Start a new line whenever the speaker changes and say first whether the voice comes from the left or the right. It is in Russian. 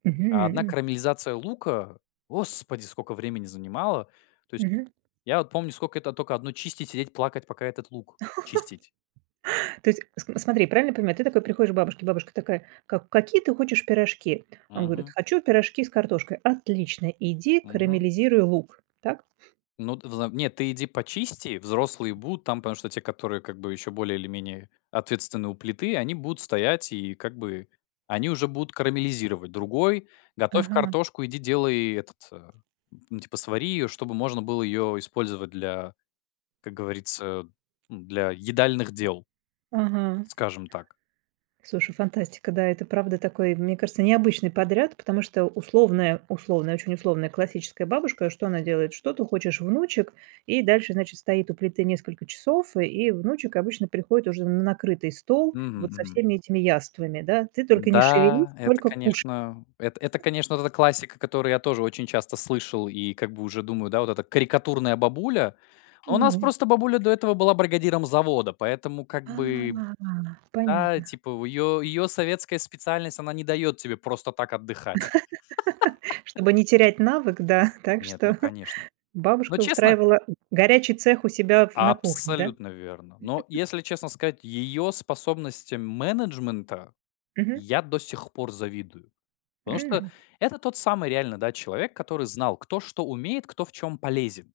left: А одна
right: Мгм.
left: карамелизация лука, господи, скока времени занимала. То есть,
right: Мгм.
left: я вот помню, скока это тока одну чистить, сидеть, плакать, пока этот лук чистить.
right: То есть, см смотри, правильно понимаю, ты такой приходишь к бабушке, бабушка такая: "Как какие ты хочешь пирожки?" Он говорит:
left: Мгм.
right: "Хочу пирожки с картошкой". "Отлично, иди
left: Мгм.
right: карамелизируй лук". Так?
left: Ну, ты взам нет, ты иди почисти, взрослые будут там. Потому что те, которые как бы ещё более или менее ответственны у плиты, они будут стоять и как бы они уже будут карамелизировать. Другой готовь
right: Ага га
left: картошку, иди делай этот, а, н типа свари её, чтобы можно было её использовать для, как говорится, ну, для едальных дел.
right: Ага.
left: Скажем так.
right: Слушай, фантастика, да, это, правда, такой, мне кажется, необычный подряд, потому что условная условная, очень условная классическая бабушка, что она делает: что ты хочешь, внучек, и дальше, значит, стоит у плиты несколько часов, и внучек обычно приходит уже на накрытый стол,
left: Мгм,
right: вот со
left: мгм.
right: всеми этими яствами, да. Ты только не шевелись,
left: Да, это,
right: только кушай.
left: конечно, это это конечно, вот эта классика, которую я тоже очень часто слышал и как бы уже думаю, да, вот эта карикатурная бабуля. А у нас
right: Ну.
left: просто бабуля до этого была бригадиром завода, поэтому как
right: А,
left: бы да,
right: понятно.
left: типа в её её советская специальность, она не даёт тебе просто так отдыхать.
right: Чтобы не терять навык, да, так
left: Нет,
right: что
left: ну, конечно. Ну,
right: бабушка
left: честно?
right: устраивала горячий цех у себя в на кухне, да?
left: Абсолютно верно. Но если честно сказать, её способностям менеджмента
right: Мгм.
left: я до сих пор завидую. Потому что
right: М.
left: это тот самый реально, да, человек, который знал, кто что умеет, кто в чём полезен.